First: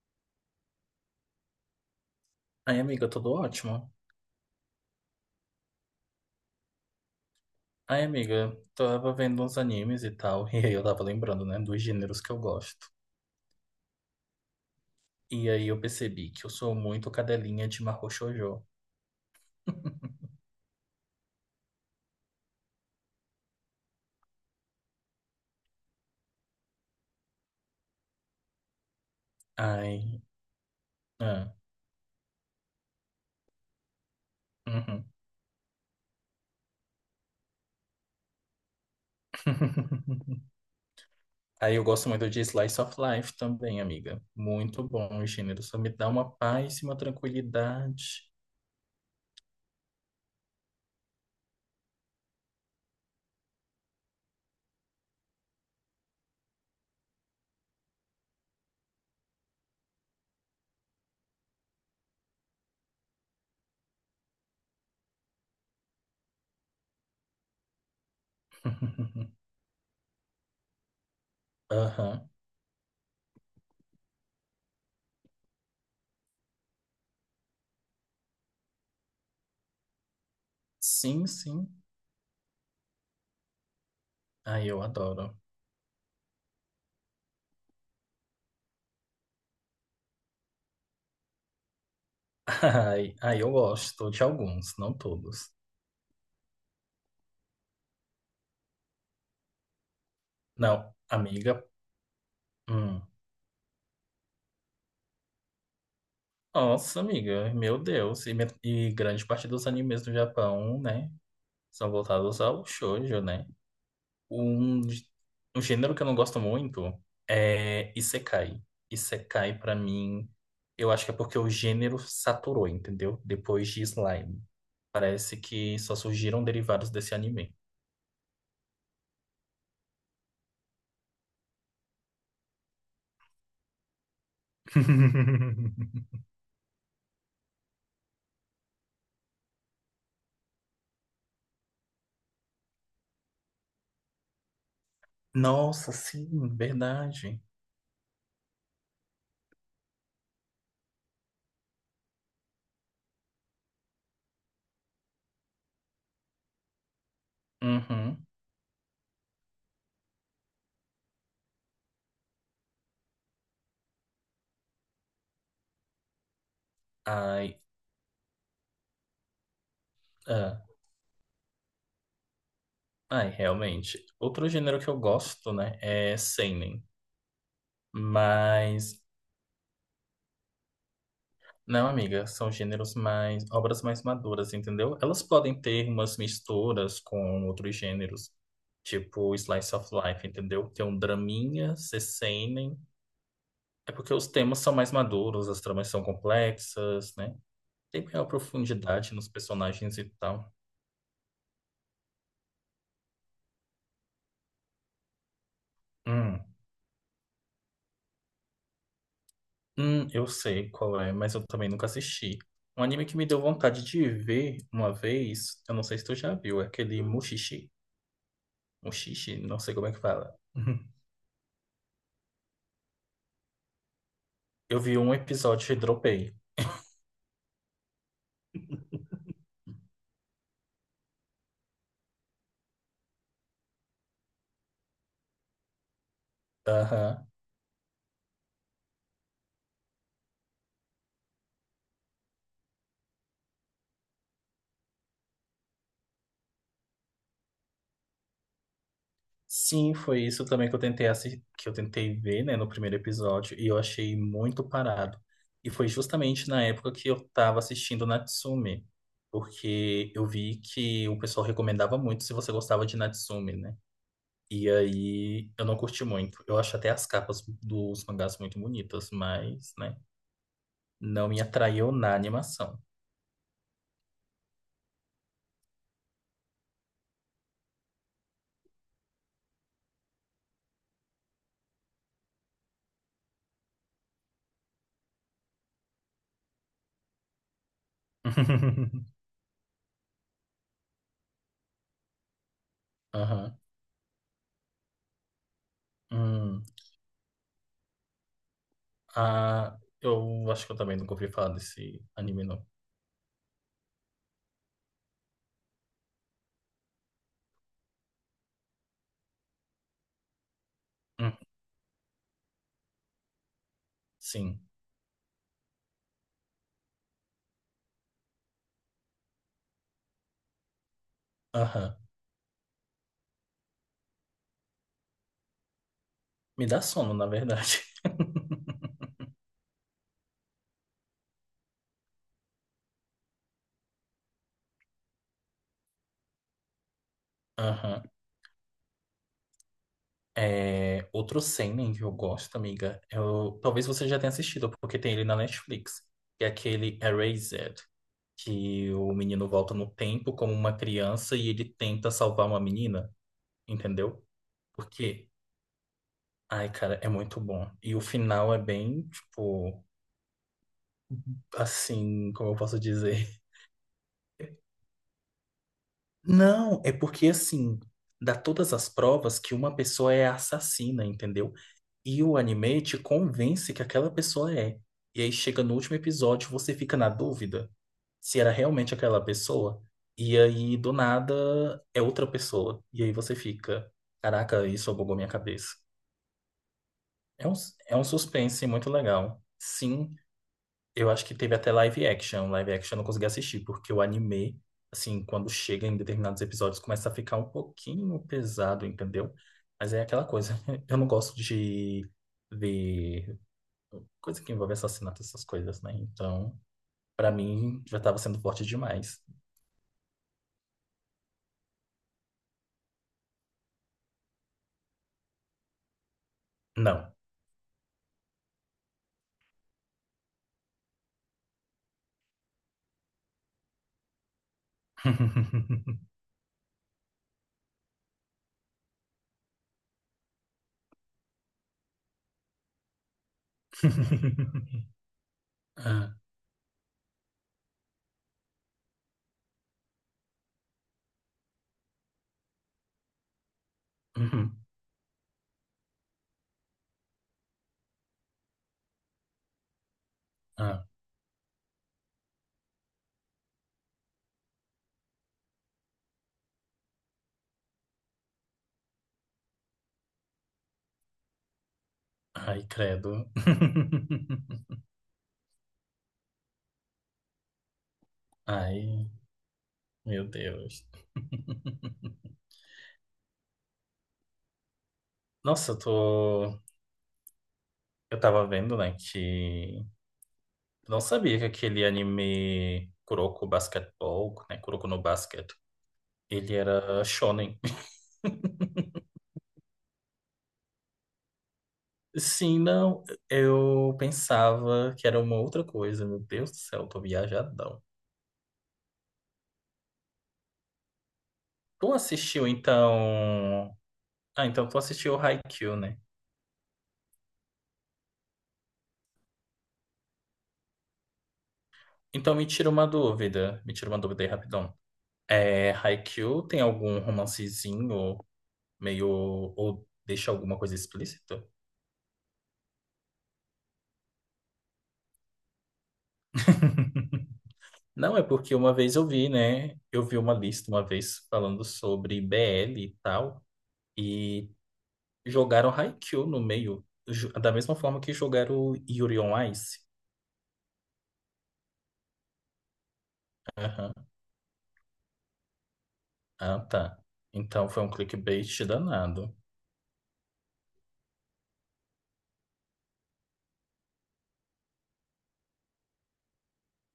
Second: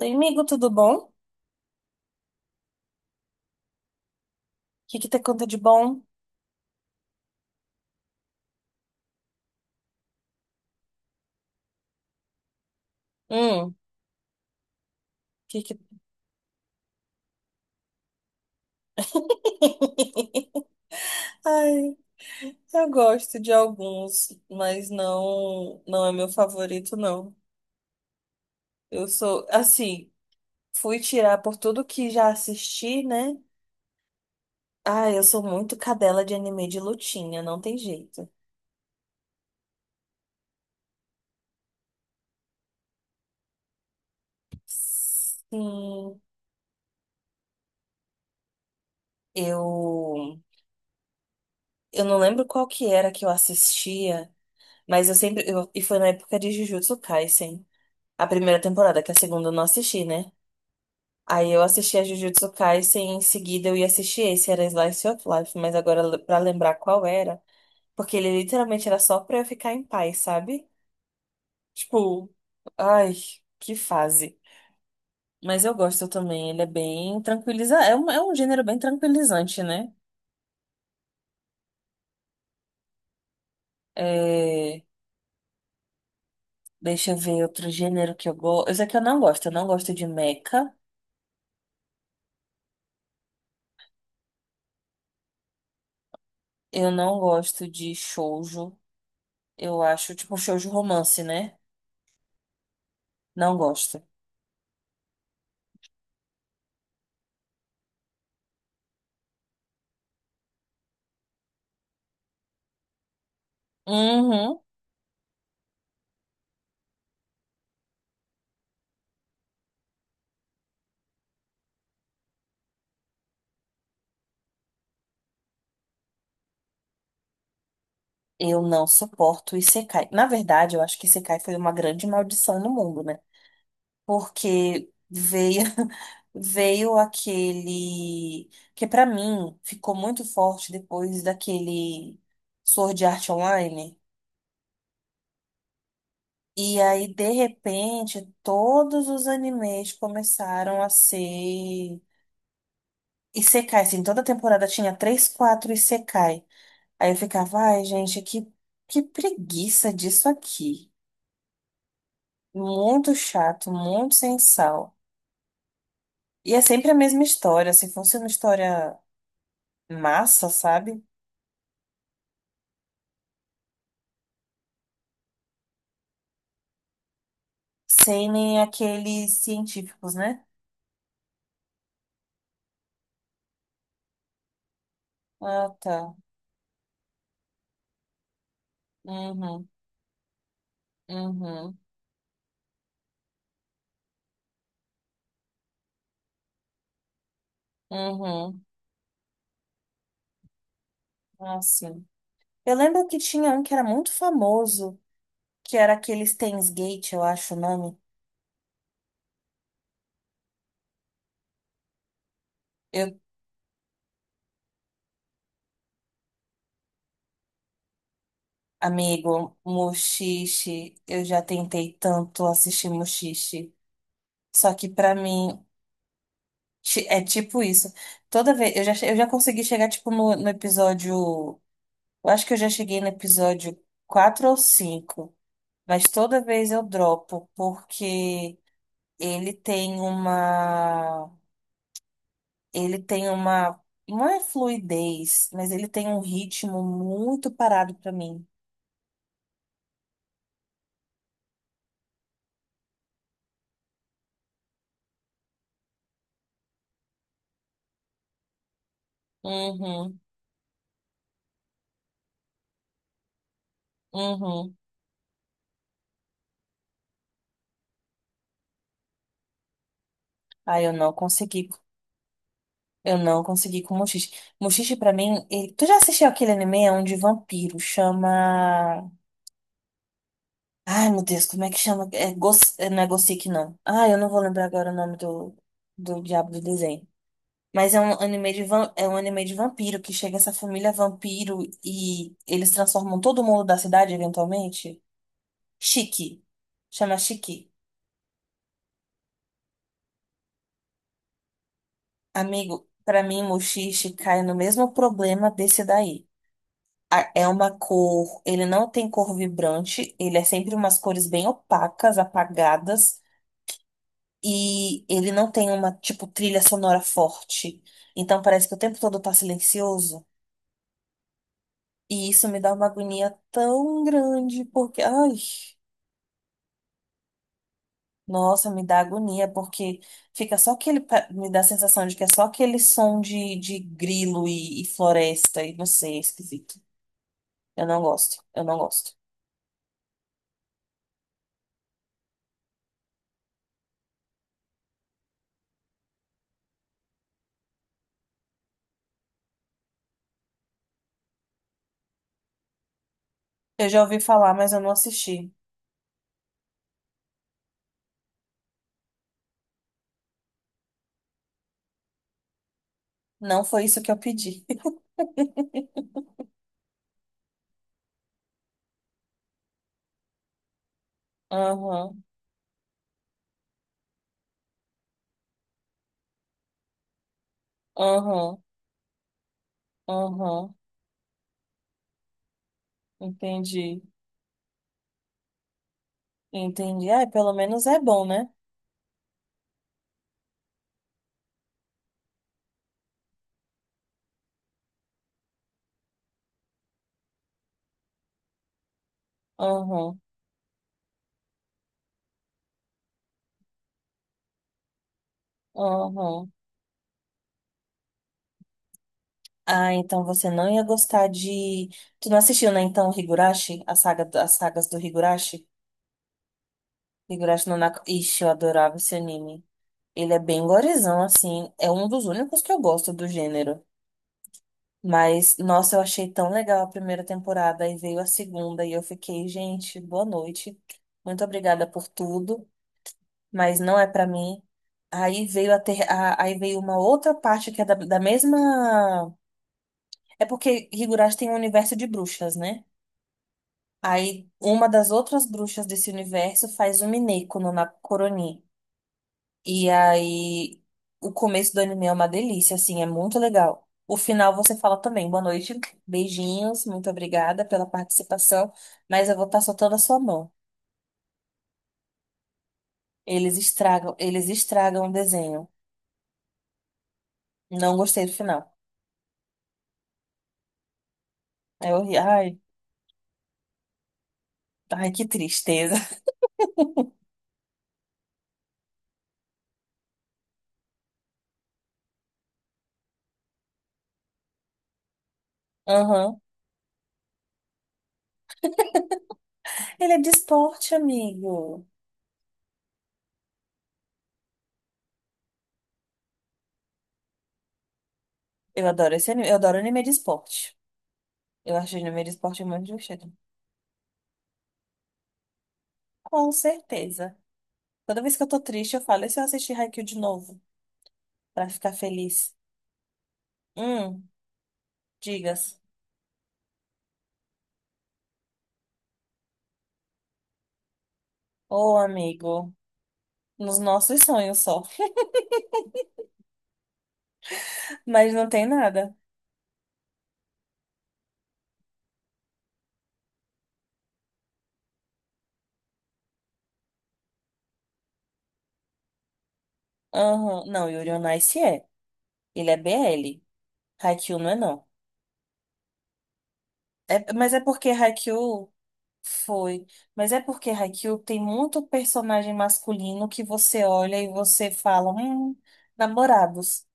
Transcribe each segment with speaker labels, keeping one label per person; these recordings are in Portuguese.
Speaker 1: Oi, amigo, tudo bom? O
Speaker 2: Ai, amiga, tudo ótimo.
Speaker 1: que te conta de bom?
Speaker 2: Ai, amiga, tava vendo uns animes e tal, e aí eu tava lembrando, né, dos gêneros que eu gosto.
Speaker 1: Hum,
Speaker 2: E aí
Speaker 1: que...
Speaker 2: eu percebi que eu sou muito cadelinha de Mahou Shoujo.
Speaker 1: Ai, eu gosto de alguns, mas não é meu favorito, não. Eu sou, assim,
Speaker 2: Ai,
Speaker 1: fui tirar
Speaker 2: ah,
Speaker 1: por tudo que já assisti, né?
Speaker 2: uhum.
Speaker 1: Ah, eu sou muito cadela de anime de lutinha, não tem jeito.
Speaker 2: Aí eu gosto muito de Slice of Life também, amiga. Muito bom o gênero, só me dá
Speaker 1: Sim,
Speaker 2: uma paz e uma tranquilidade.
Speaker 1: eu, eu não lembro qual que era que eu assistia, mas eu sempre, e foi na época de Jujutsu Kaisen. A primeira temporada, que a segunda eu não assisti, né? Aí eu assisti a Jujutsu Kaisen, em seguida eu ia assistir esse, era Slice of Life, mas agora pra lembrar qual era, porque ele literalmente era só pra eu ficar em paz, sabe?
Speaker 2: Aham.
Speaker 1: Tipo, ai, que fase. Mas eu gosto também, ele é bem tranquilizante, é um gênero bem tranquilizante, né?
Speaker 2: Sim, sim. Ai,
Speaker 1: É,
Speaker 2: eu adoro.
Speaker 1: deixa eu ver outro gênero que eu gosto. Eu sei que eu não gosto de mecha,
Speaker 2: Ai, ai, eu gosto de alguns, não todos.
Speaker 1: eu não gosto de shoujo, eu acho, tipo, shoujo
Speaker 2: Não,
Speaker 1: romance, né?
Speaker 2: amiga. Hum.
Speaker 1: Não gosto.
Speaker 2: Nossa, amiga, meu Deus. E, e grande parte dos animes do Japão, né? São voltados ao shoujo, né?
Speaker 1: Uhum.
Speaker 2: Um, gê- Um gênero que eu não gosto muito é Isekai. Isekai, pra mim, eu acho que é porque o gênero saturou, entendeu? Depois de Slime. Parece que só surgiram derivados desse anime.
Speaker 1: Eu não suporto o Isekai. Na verdade, eu acho que Isekai foi uma grande maldição no mundo, né? Porque veio veio aquele que pra mim ficou muito forte depois daquele Sword Art Online.
Speaker 2: Nossa, sim,
Speaker 1: E aí, de
Speaker 2: verdade.
Speaker 1: repente, todos os animes começaram a ser Isekai, assim, toda temporada tinha três, quatro Isekai. Aí eu ficava, ai, gente,
Speaker 2: Uhum.
Speaker 1: que preguiça disso aqui. Muito chato, muito sem sal. E é sempre a mesma
Speaker 2: Ai,
Speaker 1: história. Se fosse uma história massa,
Speaker 2: ah,
Speaker 1: sabe?
Speaker 2: ai, realmente. Outro gênero que eu gosto, né, é seinen.
Speaker 1: Sem nem
Speaker 2: Mas,
Speaker 1: aqueles científicos, né?
Speaker 2: não, amiga, são gêneros mais, obras mais maduras, entendeu? Elas podem
Speaker 1: Ah,
Speaker 2: ter
Speaker 1: tá.
Speaker 2: umas misturas com outros gêneros, tipo
Speaker 1: Uhum,
Speaker 2: Slice of Life, entendeu? Tem um
Speaker 1: uhum,
Speaker 2: draminha, seinen. É porque os temas são mais maduros, as tramas são complexas, né? Tem maior
Speaker 1: uhum.
Speaker 2: profundidade nos personagens e tal.
Speaker 1: Ah, sim. Eu lembro que tinha um que era muito famoso, que era aquele
Speaker 2: Hum,
Speaker 1: Steins Gate, eu acho o nome.
Speaker 2: eu sei qual é, mas eu também nunca assisti. Um anime que
Speaker 1: Eu,
Speaker 2: me deu vontade de ver uma vez, eu não sei se tu já viu, é aquele Mushishi. Um xixi,
Speaker 1: amigo,
Speaker 2: não sei como é que fala.
Speaker 1: Mushishi, eu já tentei tanto assistir Mushishi. Só
Speaker 2: Eu
Speaker 1: que
Speaker 2: vi um
Speaker 1: pra mim,
Speaker 2: episódio e dropei.
Speaker 1: É tipo isso. Toda vez. Eu já consegui chegar, tipo, no, no episódio. Eu acho que eu já cheguei no episódio 4 ou cinco. Mas toda vez eu
Speaker 2: Aham.
Speaker 1: dropo, porque ele tem uma. ele tem uma. Não é fluidez, mas ele tem um ritmo muito parado pra mim.
Speaker 2: Sim, foi isso também que eu que eu tentei ver, né, no primeiro episódio, e eu achei muito parado. E foi justamente na época que eu tava assistindo Natsume, porque
Speaker 1: Uhum,
Speaker 2: eu vi que o pessoal recomendava muito se você gostava de Natsume, né? E
Speaker 1: uhum.
Speaker 2: aí eu não curti muito. Eu acho até as capas dos mangás muito bonitas, mas, né,
Speaker 1: Aí eu não
Speaker 2: não me
Speaker 1: consegui.
Speaker 2: atraiu na animação.
Speaker 1: Eu não consegui com o Mushishi. Tu já assistiu aquele anime? É um de vampiro. Chama. Ai, meu Deus, como é que chama? Não é Gothic, não. Ah, eu não vou lembrar agora o nome do, do diabo do desenho. Mas é um anime de vampiro que chega essa família vampiro e eles transformam todo
Speaker 2: Aham.
Speaker 1: mundo da cidade eventualmente. Chique.
Speaker 2: Hum.
Speaker 1: Chama Chique.
Speaker 2: Ah, eu acho que eu também nunca ouvi falar desse anime, não.
Speaker 1: Amigo, pra mim, Mushishi cai no mesmo problema desse daí. É uma cor, ele não tem cor vibrante, ele é sempre umas cores
Speaker 2: Hum,
Speaker 1: bem opacas, apagadas.
Speaker 2: sim.
Speaker 1: E ele não tem uma, tipo, trilha sonora forte. Então parece que o tempo todo tá silencioso.
Speaker 2: Aham.
Speaker 1: E isso me dá uma agonia tão grande, porque, ai,
Speaker 2: Me dá sono, na verdade.
Speaker 1: nossa, me dá agonia, porque fica só aquele, me dá a sensação de que é só aquele som de grilo e floresta, e não sei, é esquisito. Eu não
Speaker 2: Aham.
Speaker 1: gosto, eu não gosto.
Speaker 2: É, outro seinen que eu gosto, amiga. Eu, talvez você já tenha assistido, porque tem ele na Netflix. Que é aquele Erased, que o menino volta no tempo como uma criança e ele tenta salvar uma menina,
Speaker 1: Eu já ouvi
Speaker 2: entendeu?
Speaker 1: falar, mas eu não
Speaker 2: Porque,
Speaker 1: assisti.
Speaker 2: ai, cara, é muito bom. E o final é bem, tipo, assim, como eu posso dizer?
Speaker 1: Não foi isso que eu pedi.
Speaker 2: Não, é porque assim, dá todas as provas que uma pessoa é assassina, entendeu? E
Speaker 1: Aham,
Speaker 2: o anime te convence que aquela pessoa é. E aí chega no último episódio, você fica na dúvida se era
Speaker 1: aham,
Speaker 2: realmente aquela pessoa. E
Speaker 1: aham.
Speaker 2: aí, do nada, é outra pessoa. E aí você fica,
Speaker 1: Entendi,
Speaker 2: caraca, isso bugou minha cabeça.
Speaker 1: entendi. Ah,
Speaker 2: É
Speaker 1: pelo
Speaker 2: um,
Speaker 1: menos
Speaker 2: é
Speaker 1: é
Speaker 2: um
Speaker 1: bom, né?
Speaker 2: suspense muito legal. Sim, eu acho que teve até live action. Live action eu não consegui assistir, porque o anime, assim, quando chega em determinados episódios, começa a ficar um pouquinho pesado, entendeu? Mas é
Speaker 1: Aham,
Speaker 2: aquela coisa. Eu não gosto de ver coisa que envolve assassinato, essas coisas, né?
Speaker 1: aham.
Speaker 2: Então, pra mim, já tava sendo forte demais.
Speaker 1: Ah, então você não ia gostar de. Tu não assistiu, né? Então, Higurashi? A saga, as sagas do Higurashi?
Speaker 2: Não.
Speaker 1: Higurashi no Naka. Ixi, eu adorava esse anime. Ele é bem gorizão, assim. É um dos únicos que eu gosto do gênero. Mas, nossa, eu achei tão legal a primeira temporada. Aí veio a segunda e eu fiquei, gente, boa noite. Muito obrigada por tudo. Mas não é pra mim. Aí veio a ter,
Speaker 2: Ah,
Speaker 1: a- Aí veio uma outra parte que é da mesma. É porque Higurashi tem um universo de bruxas, né? Aí
Speaker 2: uhum,
Speaker 1: uma das outras bruxas desse universo faz um Mineko no Nakoronin. E aí
Speaker 2: ah,
Speaker 1: o começo do anime é uma delícia, assim, é muito legal. O final você fala também, boa noite, beijinhos, muito obrigada pela participação, mas eu vou estar soltando a sua mão.
Speaker 2: ai, credo.
Speaker 1: Eles estragam o desenho. Não gostei do final.
Speaker 2: Ai, meu Deus.
Speaker 1: É horrível. Ai, que
Speaker 2: Nossa, eu
Speaker 1: tristeza.
Speaker 2: tô. Eu tava vendo, né, que eu não sabia que aquele anime Kuroko Basketball, né, Kuroko no Basket,
Speaker 1: Aham.
Speaker 2: ele era shonen.
Speaker 1: Ele é de esporte, amigo.
Speaker 2: Sim, não, eu pensava que era uma outra coisa. Meu Deus do céu, eu tô viajadão.
Speaker 1: Eu adoro esse anime. Eu adoro anime de esporte. Eu
Speaker 2: Tu
Speaker 1: acho anime de
Speaker 2: assistiu,
Speaker 1: esporte muito divertido.
Speaker 2: então... Ah, então tu assistiu Haikyuu, né?
Speaker 1: Com certeza. Toda vez que eu tô triste, eu falo, e se eu assistir Haikyuu de novo? Pra ficar
Speaker 2: Então me
Speaker 1: feliz.
Speaker 2: tira uma dúvida, me tira uma dúvida
Speaker 1: Hum,
Speaker 2: aí rapidão. É,
Speaker 1: digas.
Speaker 2: Haikyuu tem algum romancezinho meio... ou deixa alguma coisa explícita?
Speaker 1: Ô, amigo. Nos nossos sonhos só.
Speaker 2: Não, é
Speaker 1: Mas não
Speaker 2: porque
Speaker 1: tem
Speaker 2: uma vez eu
Speaker 1: nada.
Speaker 2: vi, né? Eu vi uma lista uma vez falando sobre BL e tal, e jogaram Haikyuu no meio, da mesma forma que jogaram Yuri on Ice.
Speaker 1: Aham. Não, Yuri on Ice é. Ele é BL.
Speaker 2: Aham.
Speaker 1: Haikyuu não é, não.
Speaker 2: Ah, tá.
Speaker 1: É, mas é
Speaker 2: Então foi um
Speaker 1: porque
Speaker 2: clickbait
Speaker 1: Haikyuu.
Speaker 2: danado.
Speaker 1: Foi. Mas é porque Haikyuu tem muito personagem masculino que você olha e você fala, namorados.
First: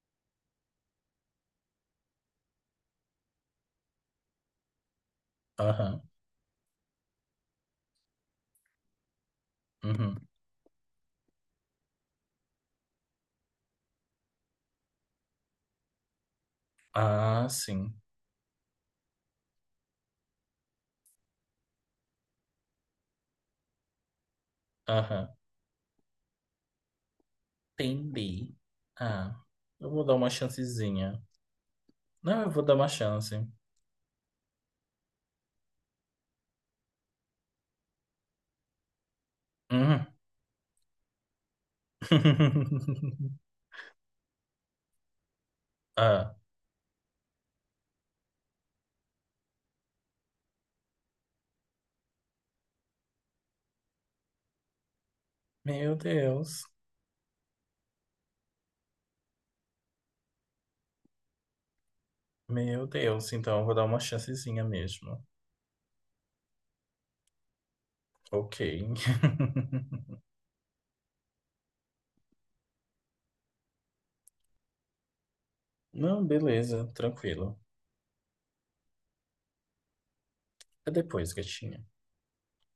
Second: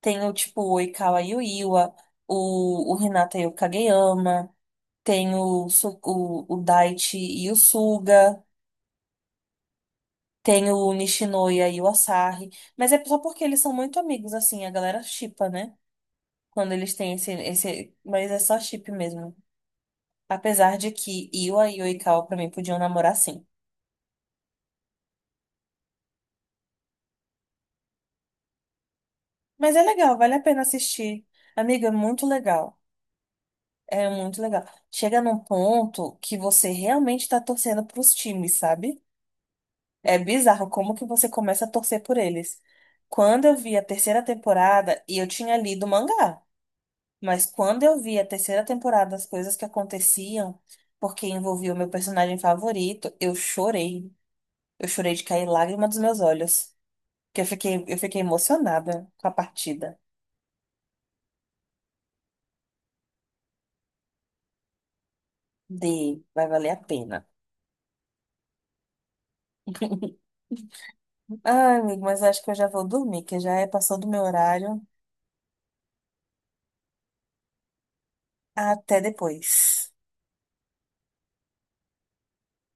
Speaker 1: Tem o tipo o Oikawa Yuiwa, o Hinata e o Kageyama, tem
Speaker 2: Aham.
Speaker 1: o Daichi e o Suga,
Speaker 2: Uhum.
Speaker 1: tem o Nishinoya e o Asahi. Mas é só porque eles são muito amigos, assim, a galera shippa, né? Quando eles têm
Speaker 2: Ah, sim.
Speaker 1: Mas é só chip mesmo. Apesar de que Iwa e Oikawa, pra mim, podiam namorar sim.
Speaker 2: Aham. Entendi. Ah,
Speaker 1: Mas é
Speaker 2: eu vou dar
Speaker 1: legal,
Speaker 2: uma
Speaker 1: vale a pena
Speaker 2: chancezinha.
Speaker 1: assistir. Amiga, é muito
Speaker 2: Não, eu vou dar
Speaker 1: legal.
Speaker 2: uma chance.
Speaker 1: É muito legal. Chega num ponto que você realmente tá torcendo pros times, sabe?
Speaker 2: Uhum.
Speaker 1: É bizarro como que você começa a torcer por eles. Quando eu vi a terceira temporada, e eu tinha lido o
Speaker 2: Ah,
Speaker 1: mangá, mas quando eu vi a terceira temporada, as coisas que aconteciam, porque envolvia o meu personagem favorito, eu chorei. Eu chorei de cair lágrima
Speaker 2: meu
Speaker 1: dos meus
Speaker 2: Deus.
Speaker 1: olhos. Porque eu fiquei emocionada com a partida
Speaker 2: Meu Deus, então eu vou dar uma chancezinha mesmo.
Speaker 1: de Vai Valer a Pena.
Speaker 2: Ok.
Speaker 1: Ai, amigo, mas acho que eu já vou dormir, que já é passou do meu horário.
Speaker 2: Não, beleza, tranquilo.
Speaker 1: Até depois.
Speaker 2: É depois, gatinha.